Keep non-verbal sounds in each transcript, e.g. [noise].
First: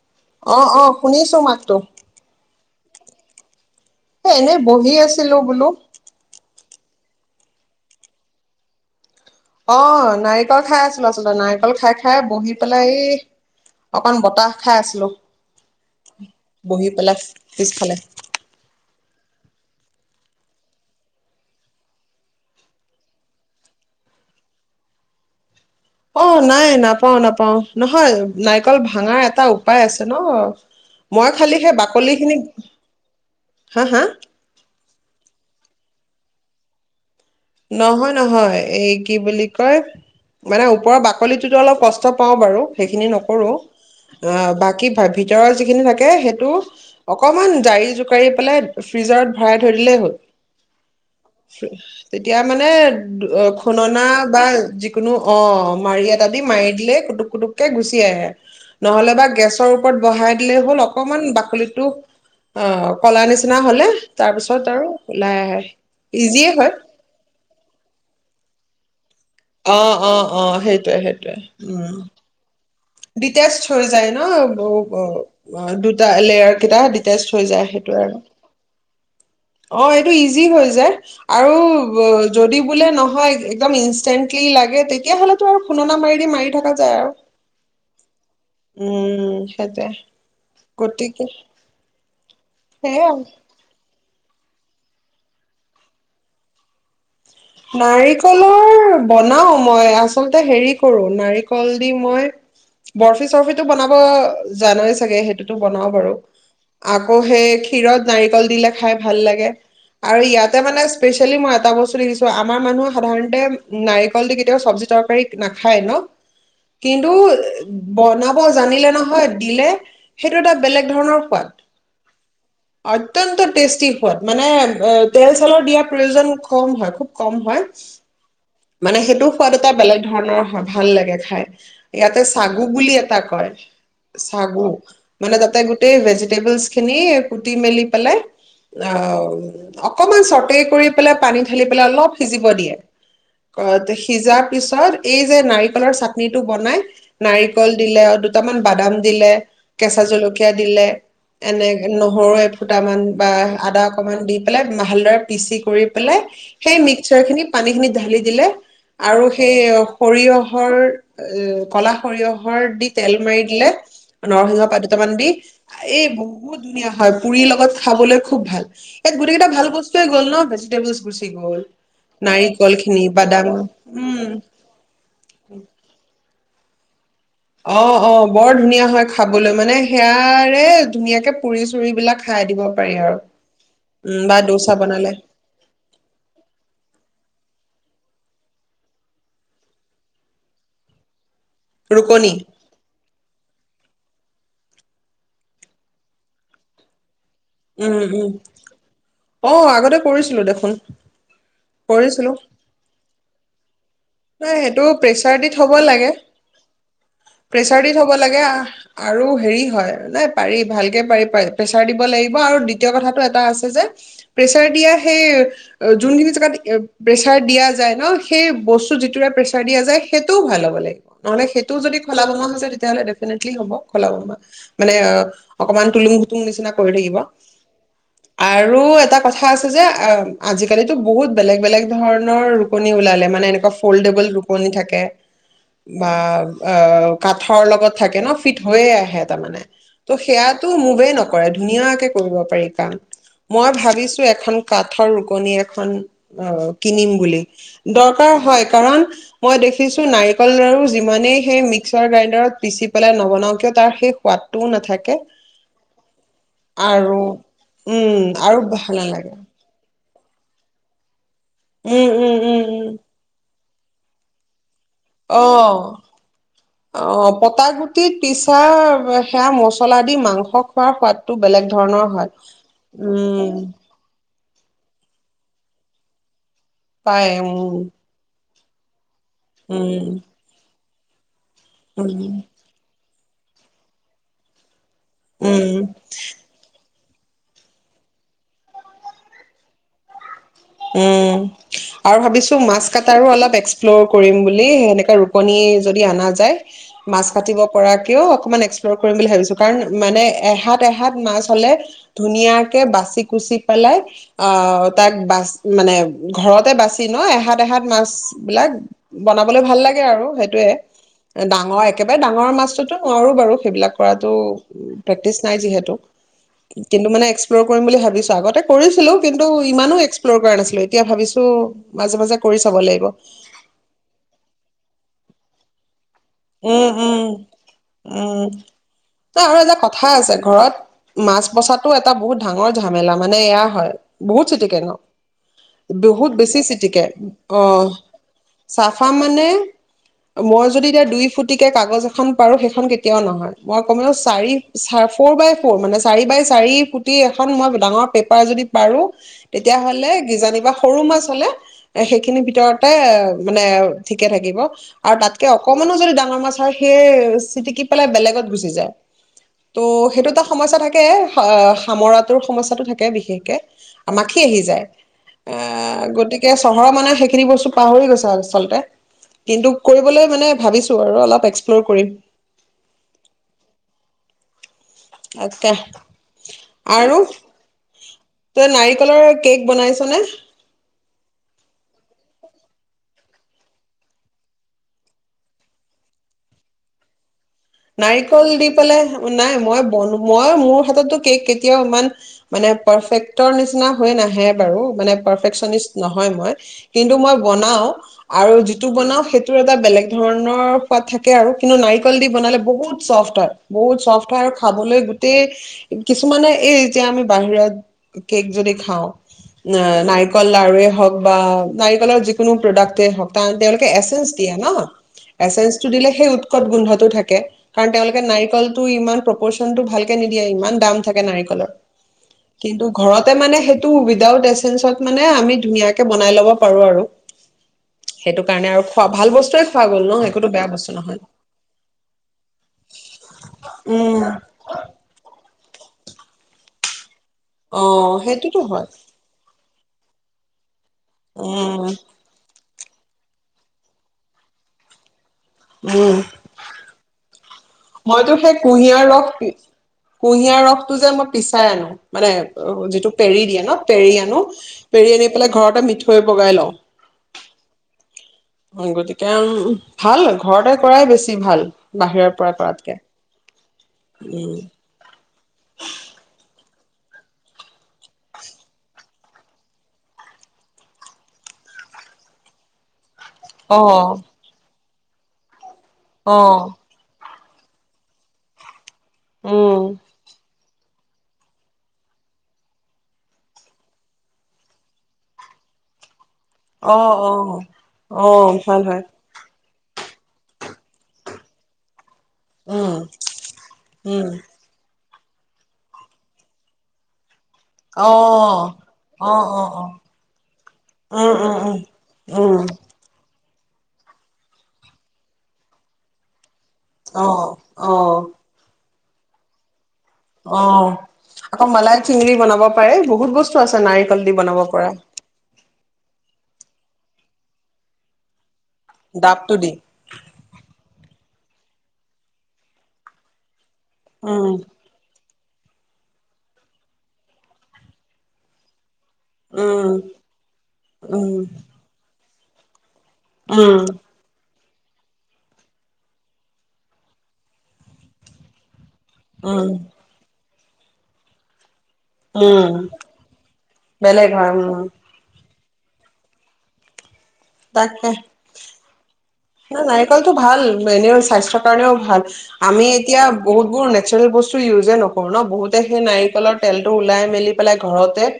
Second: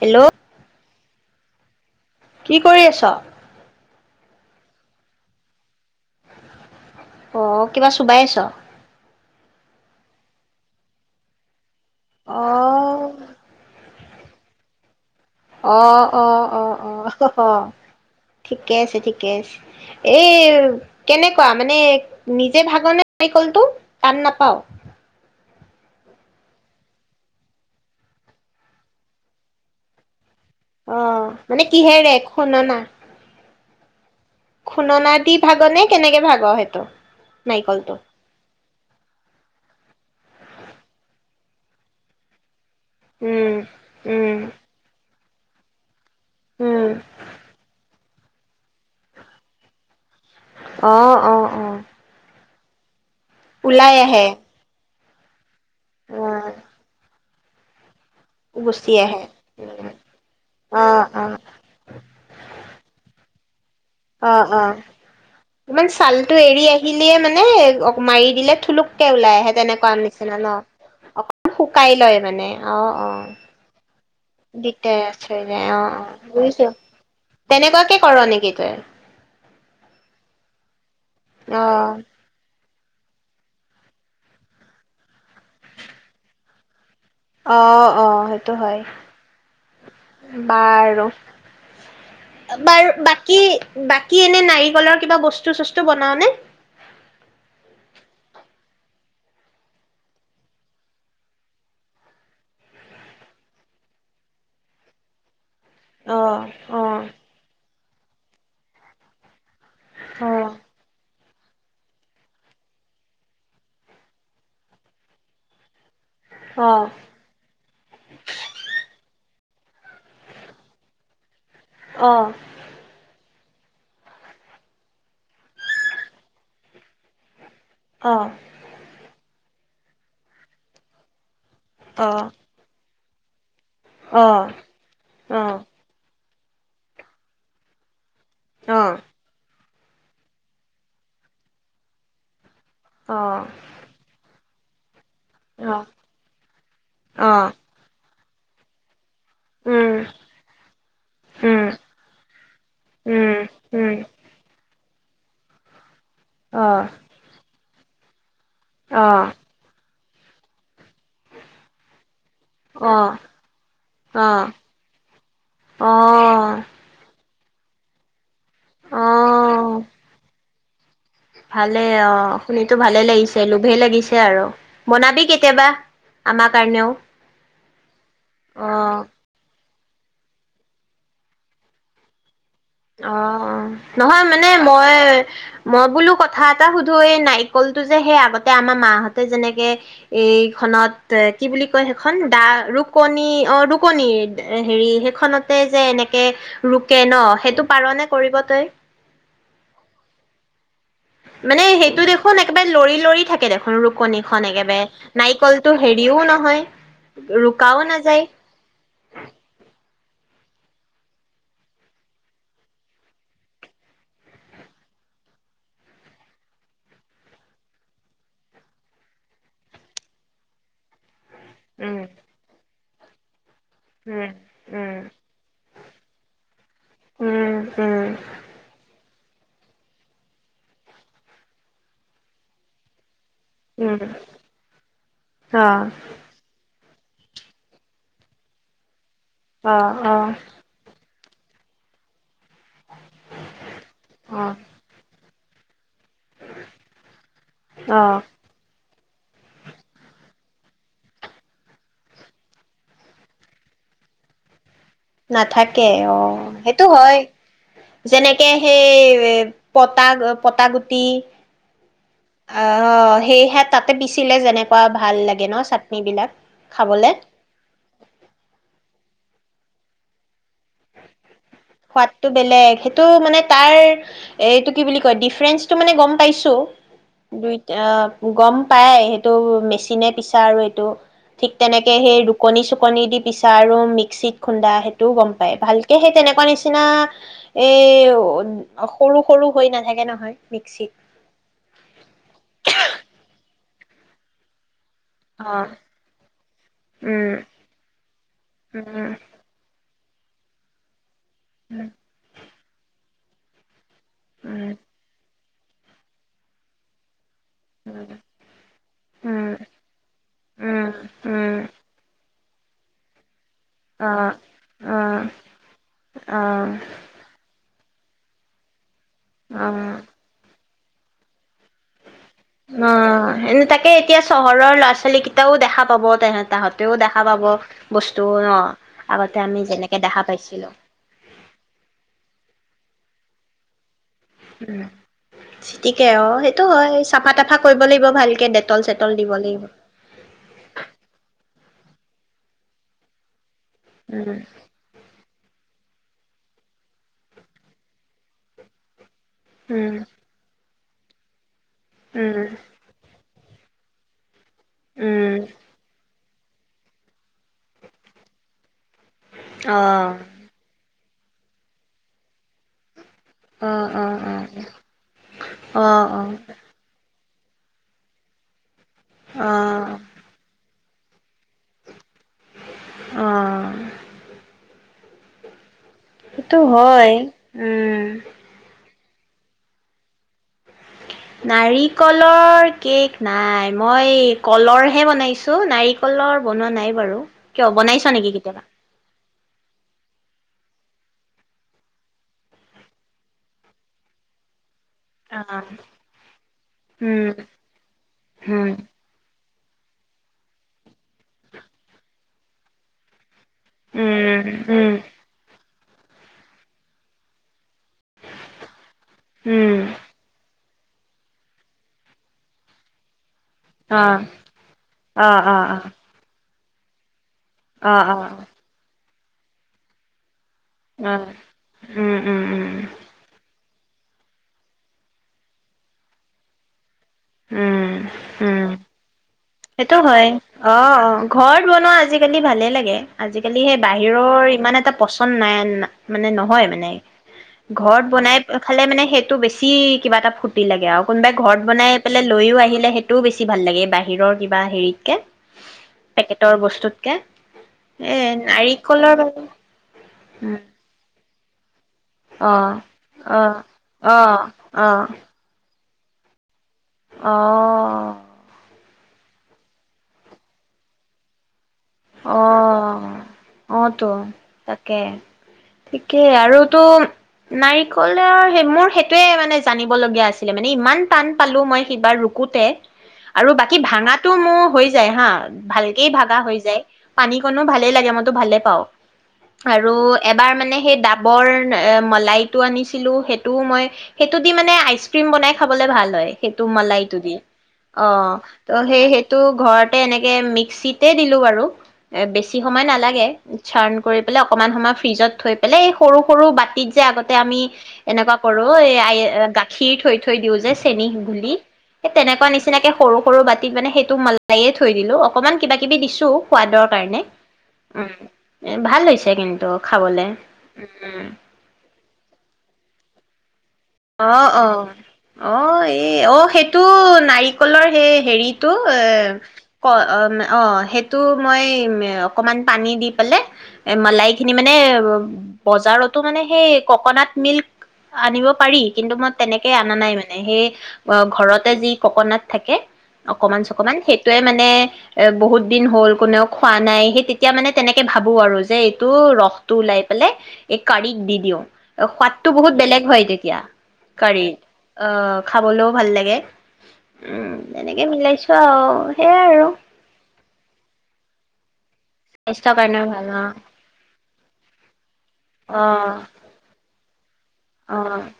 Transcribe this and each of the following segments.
Hello অ' অ' শুনিছো মাত। ত' কি কৰি আছ? এ, এনেই বহি আছিলো বুলো। অ', কিবা চোবাই আছ? অ', নাৰিকল খাই আছিলোঁ আচলতে, নাইক কল খাই, খাই অ বহি পেলাই এই অকন বতাহ খাই আছিলোঁ। অ', অ', অ', অ', পিছফালে। ঠিকেই আছে, ঠিক ঠিকেই আছে, এই কেনেকুৱা? মানে নিজে ভাগনে নাৰিকলটো, টান নাপাৱ? অ', নাই নাপাও, নাপাও। নহয়, নাৰিকল ভাঙাৰ এটা উপায় আছে ন! অ মই খালি মানে সেই কিহেৰে বাকলি খিনিক, খুন্দনা হা, হা? খুননা দি ভাগনে, কেনেকে ভাগ সেইটো? নাৰিকলটো নহয়, নহয়। এই, কি বুলি কয়, মানে ওপৰৰ বাকলিটোত অলপ কষ্ট পাওঁ বাৰু। সেইখিনি উম নকৰোঁ, আ উম বাকী ভাভিক জৰৰ যিখিনি থাকে এ, উম সেইটো অকমান জাৰি জো কাৰি পেলায় ফ্ৰিজাৰত ভৰাই থৈ দিলেই হ'ল। অ', অ', অ। এয়া মানে দু, অ, ওলাই খুননা আহে বা যি কোনো অ' মাৰি অ এটা দি মাৰি দিলে কুটুক কুটুক এ গুচ [unintelligible] গুচি আহে নহলেবা গেছৰ ওপৰত বঢ়াই দিলেই হল, অ অকণমান অ বাকলিটো, আ কলা নিচি না হলে তাৰ অ অ পিছত আৰু ওলাই আহে, ইজিয়ে হয়। মেই অক মাৰি দিলে থোলুক কে ওলাই আহে, অ তেনেকুৱা অ নিচিনা অ ন? সেইটোৱে সেইটোৱে অকমান শুকাই উম লয় মানে, অ' অ'। না, ৱও-ৱও, দিগদাৰ হৈ অ যায় দুটা, লেয়াৰ বুজিছো। কেইটা ডিটেষ্ট হৈ যায়, তেনেকুৱাকে সেইটোৱেই কৰ আৰু নেকি তই অ, এইটো ইজি হয় যে। আৰু, অ ৱ যদি বোলে নহয়, একদম ইনষ্টেণ্টলি লাগে তেতিয়া হলেতো আৰু খুন্দনা মাৰি দি মাৰি থকা যায় আৰু অ-অ সেইটো হয়, উম সেইটোৱে বাৰু গতিকে সেয়াই বাৰ-বাকী বাক কি এনে নাৰিকলৰ কিবা বস্তু-চস্তু বনাৱ নে? নাৰিকলৰ বনাও মই, আচলতে হেৰি কৰো, নাৰিকল দি মই বৰফি চৰ্ফিটো বনাব যানই চাগে সেই সেইটো বনাও বাৰু, অ অ আকৌ সেই [unintelligible] নাৰিকল দিলে খাই ভাল লাগে। আৰু অ ইয়াতে মানে, স্পেচ [unintelligible] মই এটা বস্তু দেখিছোঁ ত, আমাৰ মানুহে সাধাৰণতে উ নাৰিকল দি কেতিয়াও চব্জি তৰকাৰী নাখায় ন! অ কিন্তু, বনাব জানিলে নহয় দিলে, সেইটো এটা বেলেগ ধৰণৰ সোৱাদ। অ অ অত্যন্ত টেষ্টি সোৱাদ, মানে এ তেল চেলৰ দিয়া প্ৰয়োজন কম হয়, খুব কম হয় অ'। মানে সেইটো সোৱাদ এটা বেলেগ ধৰণৰ হয়, ভাল লাগে খাই। ইয়াতে অ অ চাগু বুলি এট তাকয় চাগু, মানে অ তাতে গোটেই ভেজি টেবুলচখিনি, এই কুটি মেলি পেলাই অ আওঁ অকণমান চৰ্টে কৰি পেলাই, পানী ঢালি পেলাই অলপ সিজিব দিয়ে। অ অ অ, সিজাৰ পিছত এই যে নাৰিকলৰ চাটনিটো বনাই, অ নাৰিকল দিলে অ দু [unintelligible] বাদাম দিলে উম কেঁচা জলকীয়া দিলে, উম এনে নহৰু এফুটামান বা উম আদা উম অকমান দি পেলাই ভালদৰে পিচি কৰি পেলে সেই অ' মিক্সাৰখিনি পে পানীখিনি ঢালি দিলে আৰু অ' সেই অ' সৰিয়হৰ এ ক'লা সৰিয়হৰ দি তেল অ' মাৰি দিলে অ' নৰসিংহ পাত দুটামান দি এই বহুত অ' ধুনীয়া হয়। পুৰিৰ লগত খাবলৈ খুব ভাল ইয়াত গোটেইকেইটা ভাল অ' বস্তুৱে গ'ল ন' [unintelligible] [inaudible] গ'ল ভালে অ' নাৰিকল শুনিতো ভা ভালে খিনি লাগিছে, বাদাম লোভে লাগিছে উম আৰু বনাবি কেতিয়াবা। আমাৰ কাৰণেও অ', অ', বৰ ধুনীয়া অ' হয় খাবলৈ মানে সেয়াৰে ধুনীয়াকৈ পুৰি-চুৰি বিলাক খাই দিব পাৰি আৰু অ', উম নহয় বা মানে দোচা মই বনালে মই বোলো কথা এটা সোধো এই নাই নাৰিকলটো যে সেই আগতে আমাৰ মাহঁতে যেনেকে এই খনত তে কি বুলি কয় সেইখন ৰুকনি দা ৰুকণি অ ৰুকণিৰ এ' হেৰি, সেইখনতে যে এনেকে ৰোকে ন' সেইটো উম পাৰনে উম কৰিব তই অ', আগতে কৰিছিলো দেখোন। মানে সেইটো কৰিছিলো দেখোন একেবাৰে লৰি লৰি থাকে দেখোন ৰুকণি এহ সেইটো প্ৰেচাৰ দি থ'ব লাগে, নহয় ৰুকাও প্ৰেচাৰ দি থ'ব নাযায়। লাগে আহ আৰু হেৰি হয় ন পাৰি ভালকে পাৰি, প্ৰেচাৰ দিব লাগিব আৰু দ্বিতীয় কথাটো এটা আছে যে, প্ৰেচাৰ দিয়া সেই যোনখিনি জেগাত প্ৰেচাৰ দিয়া যায় ন' সেই বস্তু যিটোৰে প্ৰেছাৰ দিয়া যায় সেইটোও ভাল হ'ব লাগিব। নহ'লে সেইটো যদি উম খলা-বমা হৈ যায় তে তেতিয়াহ'লে ডেফিনেট কি হ'ব উম খলা-বমা। মানে উম অকমান তুলুং-ভুতুং নিচিনা কৰি থাকিব উম উম আৰু এটা কথা কথা আছে যে অ', আজিকালিতো বহুত বেলেগ বেলেগ ধৰণৰ ৰুকণি ওলালে মানে এনেকুৱা উম ফ'লডেবল ৰুকণি থাকে অ বা অ', কাঠৰ লগত থাকে ন' ফিট হৈয়ে আহে। তাৰমানে অ অ তো সেইয়াটো মুভে নক কৰে। ধুনীয়াকে কৰিব পা মই ভাবিছো অ এখন কাঠৰ ৰুক। ফনি এখন অ' কিনিম বুলি অ দৰকাৰ হয়। কাৰণ, মই দেখিছো নাৰিকল লাৰু যিমানেই সেই মিক্সাৰ গ্ৰাইণ্ডাৰত পিচি পেলাই নবনাওঁ কিয় তাৰ সেই সোৱাদটোও নাথ নাথাকে। অ' সেইটো আৰু হয়। উম যেনেকে আৰু হেই ভাল নালাগে পতাক পটা গুটি উম উম অ উম উম সেইহাত তাতে পিছিলে যেনে অ' খাবলে অ' পটাগুটিত পিছা সেয়া মছলা দি মাংস খোৱাৰ সোৱাদ সোৱাদটো বেলেগ হেটো মানে উম তাৰ এইটো কি বুলি কয় ডিফাৰেঞ্চটো মানে গম পাইছোঁ। পায় উম দুইটা আহ্ গম পায়। হে- এইটো উম মেচিনে পিছা আৰু এইটো ঠিক তেনেকে হেই উম ৰুকনি-চুকনি দি পিছা আৰু মিক্সিত খুন্দা হে তো গম পাই। উম ভালকে হেই তেনেকুৱা নিচিন আ এ সৰু-সৰু হৈ নাথাকে নহয়। মিক্সিত উম আৰু ভাবিছো মাছ কটাৰো অলপ এক্স এক্সপ্লৰ কৰিম বুলি এ হেনেক ৰুকনী অ', যদি আনা যায় মাছ উম কাটিব পৰাকেও অকমান এক্সপ্লৰ উম কৰিম বুলি ভাবছো কাৰণ মানে এহাত এহাত মাছ হলে উম ধুনীয়াকে বাচি কুচি পেলায় অ উম তাক বাচ মানে ঘৰতে বাছি ন এ এহাত এহাত মাছ বিলাক উম বনাবলৈ ভাল লাগে আৰু, সেইটোৱে। উম উম উম ডাঙৰ একেবাৰে ডাঙৰ মাছ নোৱাৰো বাৰু। সেইবিলাক অ কৰাটো প্ৰেক্টিচ নাই যিহেতু, অ কিন্তু মানে এক্সপ্লৰ কৰিম বুলি ভাবিছো। আগতেও কৰিছ খেলোঁ। কিন্ত অ ইমানো অ এক্ [unintelligible] কৰা নাছিলো, এতিয়া ভাবিছোঁ অ'। এনে তাকে এতিয়া চহৰৰ ল ছোলী কেইটাও দেখা পাব। তে উম তাহঁতেও দেখা উম পাব বস্তু উম ন? ন আগতে আমি যেনেকে দেখা পাইছিলোঁ। বাচাটো এটা বহুত ডাঙৰ ঝামেলা মানে এয়া হয় বহুত চিটিকে উম ন, ঠিকে অ বহুত বেছি সেইটো হয় চিটিকে। চাফা তাফা কৰিব অ', লাগিব ভালকে ডেটল চাফা চেটল দিব মানে লাগিব মই যদি এতিয়া দুই গতিকে কাগজ এখন পাৰো সেইখন কেতিয়াও নহয়। মই কমেও উম চাৰি চাৰ্ফ ফৰ বাই ফৰ মানে চাৰি বাই চাৰি ফুটি এখন মই ডাঙৰ পেপাৰ যদি পাৰো তেতিয়া উম হ'লে গিজানিবা সৰু মাছ হলে এ, সেইখিনিৰ উম ভিতৰতে অ মানে ঠিকে থাক দিব আৰু উম তাতকে অকমানো যদি ডা [unintelligible] মাছাৰ সেই চিটিকি পেলাই বেলেগত গুচি যায়। অ তো সেইটো এটা সমস্যা থাক সেয়ে সা-সামৰাটোৰ সমস্যাটো থাক কে বিশেষকে অ অ মাখি আহি যায়। অ' গতিকে চহৰৰ মানুহে সেই কি বস্তু পাহৰি গৈছা, আচলতে। অ কিন্তু অ কৰিবলৈ মানে ভাবিছোঁ। তো আৰু অলপ এক্সপ্ল'ৰ কৰিম। অ'। অকে। সেটো হয়। উম। [unintelligible] কেক বনাইছ নে? নাৰিকলৰ কেক নাই, মই কলৰহে বনাইছোঁ। নাৰিকলৰ বনোৱা নাই বাৰু। কিয় বনাইছ নেকি নাৰিকল কেতিয়াবা দি পেলাই অ' নাই। মই বনো, মই মোৰ হাততো কেক কেতিয়াও ইমান, মানে পাৰফেক্টৰ নিচিনা হৈ নাহে বাৰু। মানে পাৰফেকচনিষ্ট নহয় মই কিন্তু উম মই বনাওঁ আৰু উম যিটো বনাওঁ সে তোৰ এটা বেলেগ ধৰণৰ পাত থাকে আৰু কিন্তু নাৰিকল দি বনালে বহুত চফ্ট হয়। বহুত চফ্ট হয় উম আৰু উম খাবলৈ গোটেই কিছুমানে এই যে আমি বাহিৰত। কেক যদি খাওঁ উম নাইকল লাৰুৱে হক বা নাৰিকলৰ যিকোনো প্ৰডাক্টে হওক তান তেওঁলোকে অ এচেঞ্চ দিয়া ন অ অ এচেঞ্চটো দিলে সেই উৎ খুব গোন্ধটো থাকে কাৰণ অ অ অ তেওঁলোকে নাৰিকলটো ইমান প্ৰপৰচন ভাল কে নি এ ইমান দাম অ থাকে নাইকলৰ উম উম উম কিন্তু ঘৰতে মানে হে টো উইদাউট এচেঞ্চত মানে আমি ধুনীয়াকে বনাই ল'ব পাৰোঁ আৰু। উম সেইটো উম কাৰণে আৰু খোৱা, ভাল বস্তুয়ে সেইটো হয়। অ', অ'। ঘৰত বনোৱা আজিকালি লাগে, আজিকালি সেই উম বাহিৰৰ ইমান এটা পচন্দ নাই। না, মানে নহয় মানে। অ ঘৰত বনাই সেইটোতো খালে হয় মানে সেইটো বেছি কি, কিবা এটা ফূৰ্তি লাগে আৰু। কোনোবাই ঘৰত উম বনাই পেলাই লৈয়ও আহিলে। সেইটোও বেছি ভাল লাগে বাই হিৰৰ কিবা হেৰি কে উম পেকেটৰ বস্তুতকে। এ মইতো সেই কুঁহিয়াৰ নাৰিকলৰ ৰস বাৰু পি কুঁহিয়াৰ ৰসটো যে মই পিচাই আনো। মানে অ', যিটো পেৰি দিয়ে অ', ন পেৰি অ', আনো পেৰি আনি পেলাই ঘৰতে মিঠ থৈ বগাই লওঁ। অহ। গতিকে ভাল, ঘৰতে কৰাই বেছি ভাল। বাহিৰৰ পৰা কৰাতকে। অ'তো, উম তাকে ঠিকেই আৰু টোম নাৰিকলৰ হেই মোৰ সেইটোয়ে মানে জানিবলগীয়া আছিলে মানে ইমান টান পালোঁ মই সিবাৰ ৰুকোতে। আৰু বাকী ভাঙাটো অ মোৰ হৈ যায় হা ভালকেই অ ভাগা হৈ যায়। পানীকণো ভালেই লাগে, মইতো ভালে পাওঁ। উম আৰু এবাৰ মানে সেই ডাবৰ এহ, মলাইটো আনিছিলোঁ সেইটোও মই, সেইটো দি মানে আইচক্ৰীম বনাই খাবলৈ ভাল হয়। সেইটো অ মলাইটো অ দি। অ', ভাল ত' হয় সেই, সেইটো ঘৰত এ, এনেকে মিক্সিতে দিলো, বাৰু। এ, বেছি সময় উম নালাগে, উচ্চাৰণ কৰি উম পেলৈ অকমান সময় ফ্ৰিজত থৈ পেলাই এই সৰু সৰু বাতিত যে আগত আমি অ এনেকুৱা কৰো এ অ অ অ গাখীৰ থৈ থৈ দিওঁ যে চেনী উম গুলি উম স তেনেকুৱা উম নিচিনাকে সৰু সৰু বাত কি, মানে সেইটো [unintelligible] য়ে থৈ দিলো। অকনমান কিবা কিবি দিছোঁ। সোৱাদৰ কাৰণে? উম অ উম। অ [unintelligible] ভাল হৈছে কিন্তু খাবলে অ', উম। আকৌ মালাই চিঙৰি বনাব পাৰে। বহুত বস্ অ অ অ এ অ সেইটো [unintelligible] নাৰিকলৰ হে হেৰিত [unintelligible] ডাবটো দি সেইটো মই মে, অকমান পানী দি পালে- এ, মলাই খিনি উম মানে [unintelligible] বজাৰতো মানে সেই ককনাট মিল্ক আনিব পাৰি কিন্তু মই তেনেকে উম অনা নাই মানে সেই উম ঘৰতে যি ককনাট থাকে উম অকমান-চকমান। সেইটোৱে মানে এ বহুত দিন হল কোনেও খোৱা নাই সেই তেতিয়া মানে তেনেকে ভাবো আৰু যে টো ৰস উম টো ওলাই পেলাই এই কাঢ়িক দি দিওঁ অ', সোৱাদটো উম বহুত বেলেগ হয, তে বেলেগ হয়, উম। খাবলৈও ভাল লাগে উম এনেকে মিলাইছো আৰু সেইয়াই আৰু। না নাৰিকলতটো ভাল এনেও স্বাস্থ্যৰ কাৰণেও ভাল স্বাস্থ্যৰ আমি কাৰণেও এতিয়া ভাল অ বহুত বোৰ নেচাৰেল বস্তু ইউজে নকৰো ন বহুতে সেই নাৰিকলৰ তেল ওলাই মেলি [inaudible] অ ঘৰতে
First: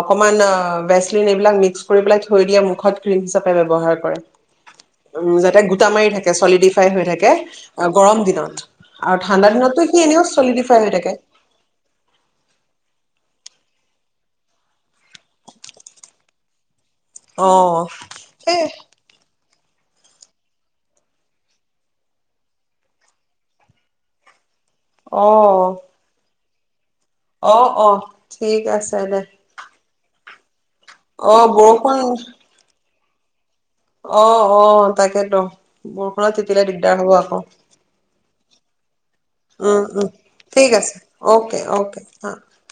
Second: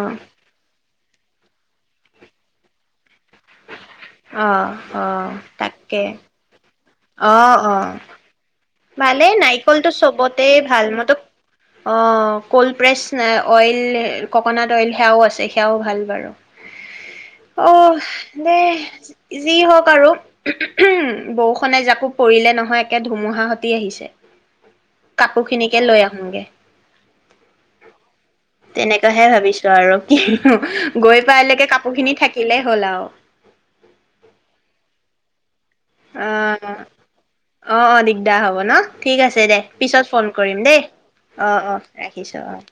অকনমান অ [unintelligible] [unintelligible] সেইবিলাক মিস্ক্ কৰি পেলে থৈ দিয়ে মুখত। ক্ৰীম হিচাপে ব্যৱহাৰ কৰে। অ অ উম যাতে গোটা তাকে মাৰি থাকে চলিডি ফ্ৰাই হৈ থাকে, অ গৰম দিনত। আৰু ভালে ঠাণ্ডা দিনতো নাৰিকলটো সি এনেও চবতে চলিডিফাই ভাল হৈ থাকে মইতো, অ', কল প্ৰেচ অ অইল, ককনাট অইল সেয়াও আছে। সেয়াও ভাল বাৰু। অ অঃ, দে। এ যি হওঁক আৰু। বৰষুণে এজাকো পৰিলে নহয়! একে ধুমুহাসতি আহিছে। অ কাপো খিনিকে লৈ আহোঁগে। অ', অ', ঠিক আছে দে। তেনেকাহে ভাবিছো [unintelligible] [unintelligible] গৈ অ পাই লেকে কা বৰষুণ মোৰখিনি থাকিলেই হ'ল আৰু। অ', অ', তাকেতো। বৰষুণত তিতিলে অ'। অ', দিগদাৰ হ'ব আকৌ অ' দিগদাৰ হ'ব ন? ঠিক আছে দে। উম পিছত উম ফোন কৰিম ঠিক দেই। আছে অ'কে অ', অ', অ'কে ৰাখিছো অ'।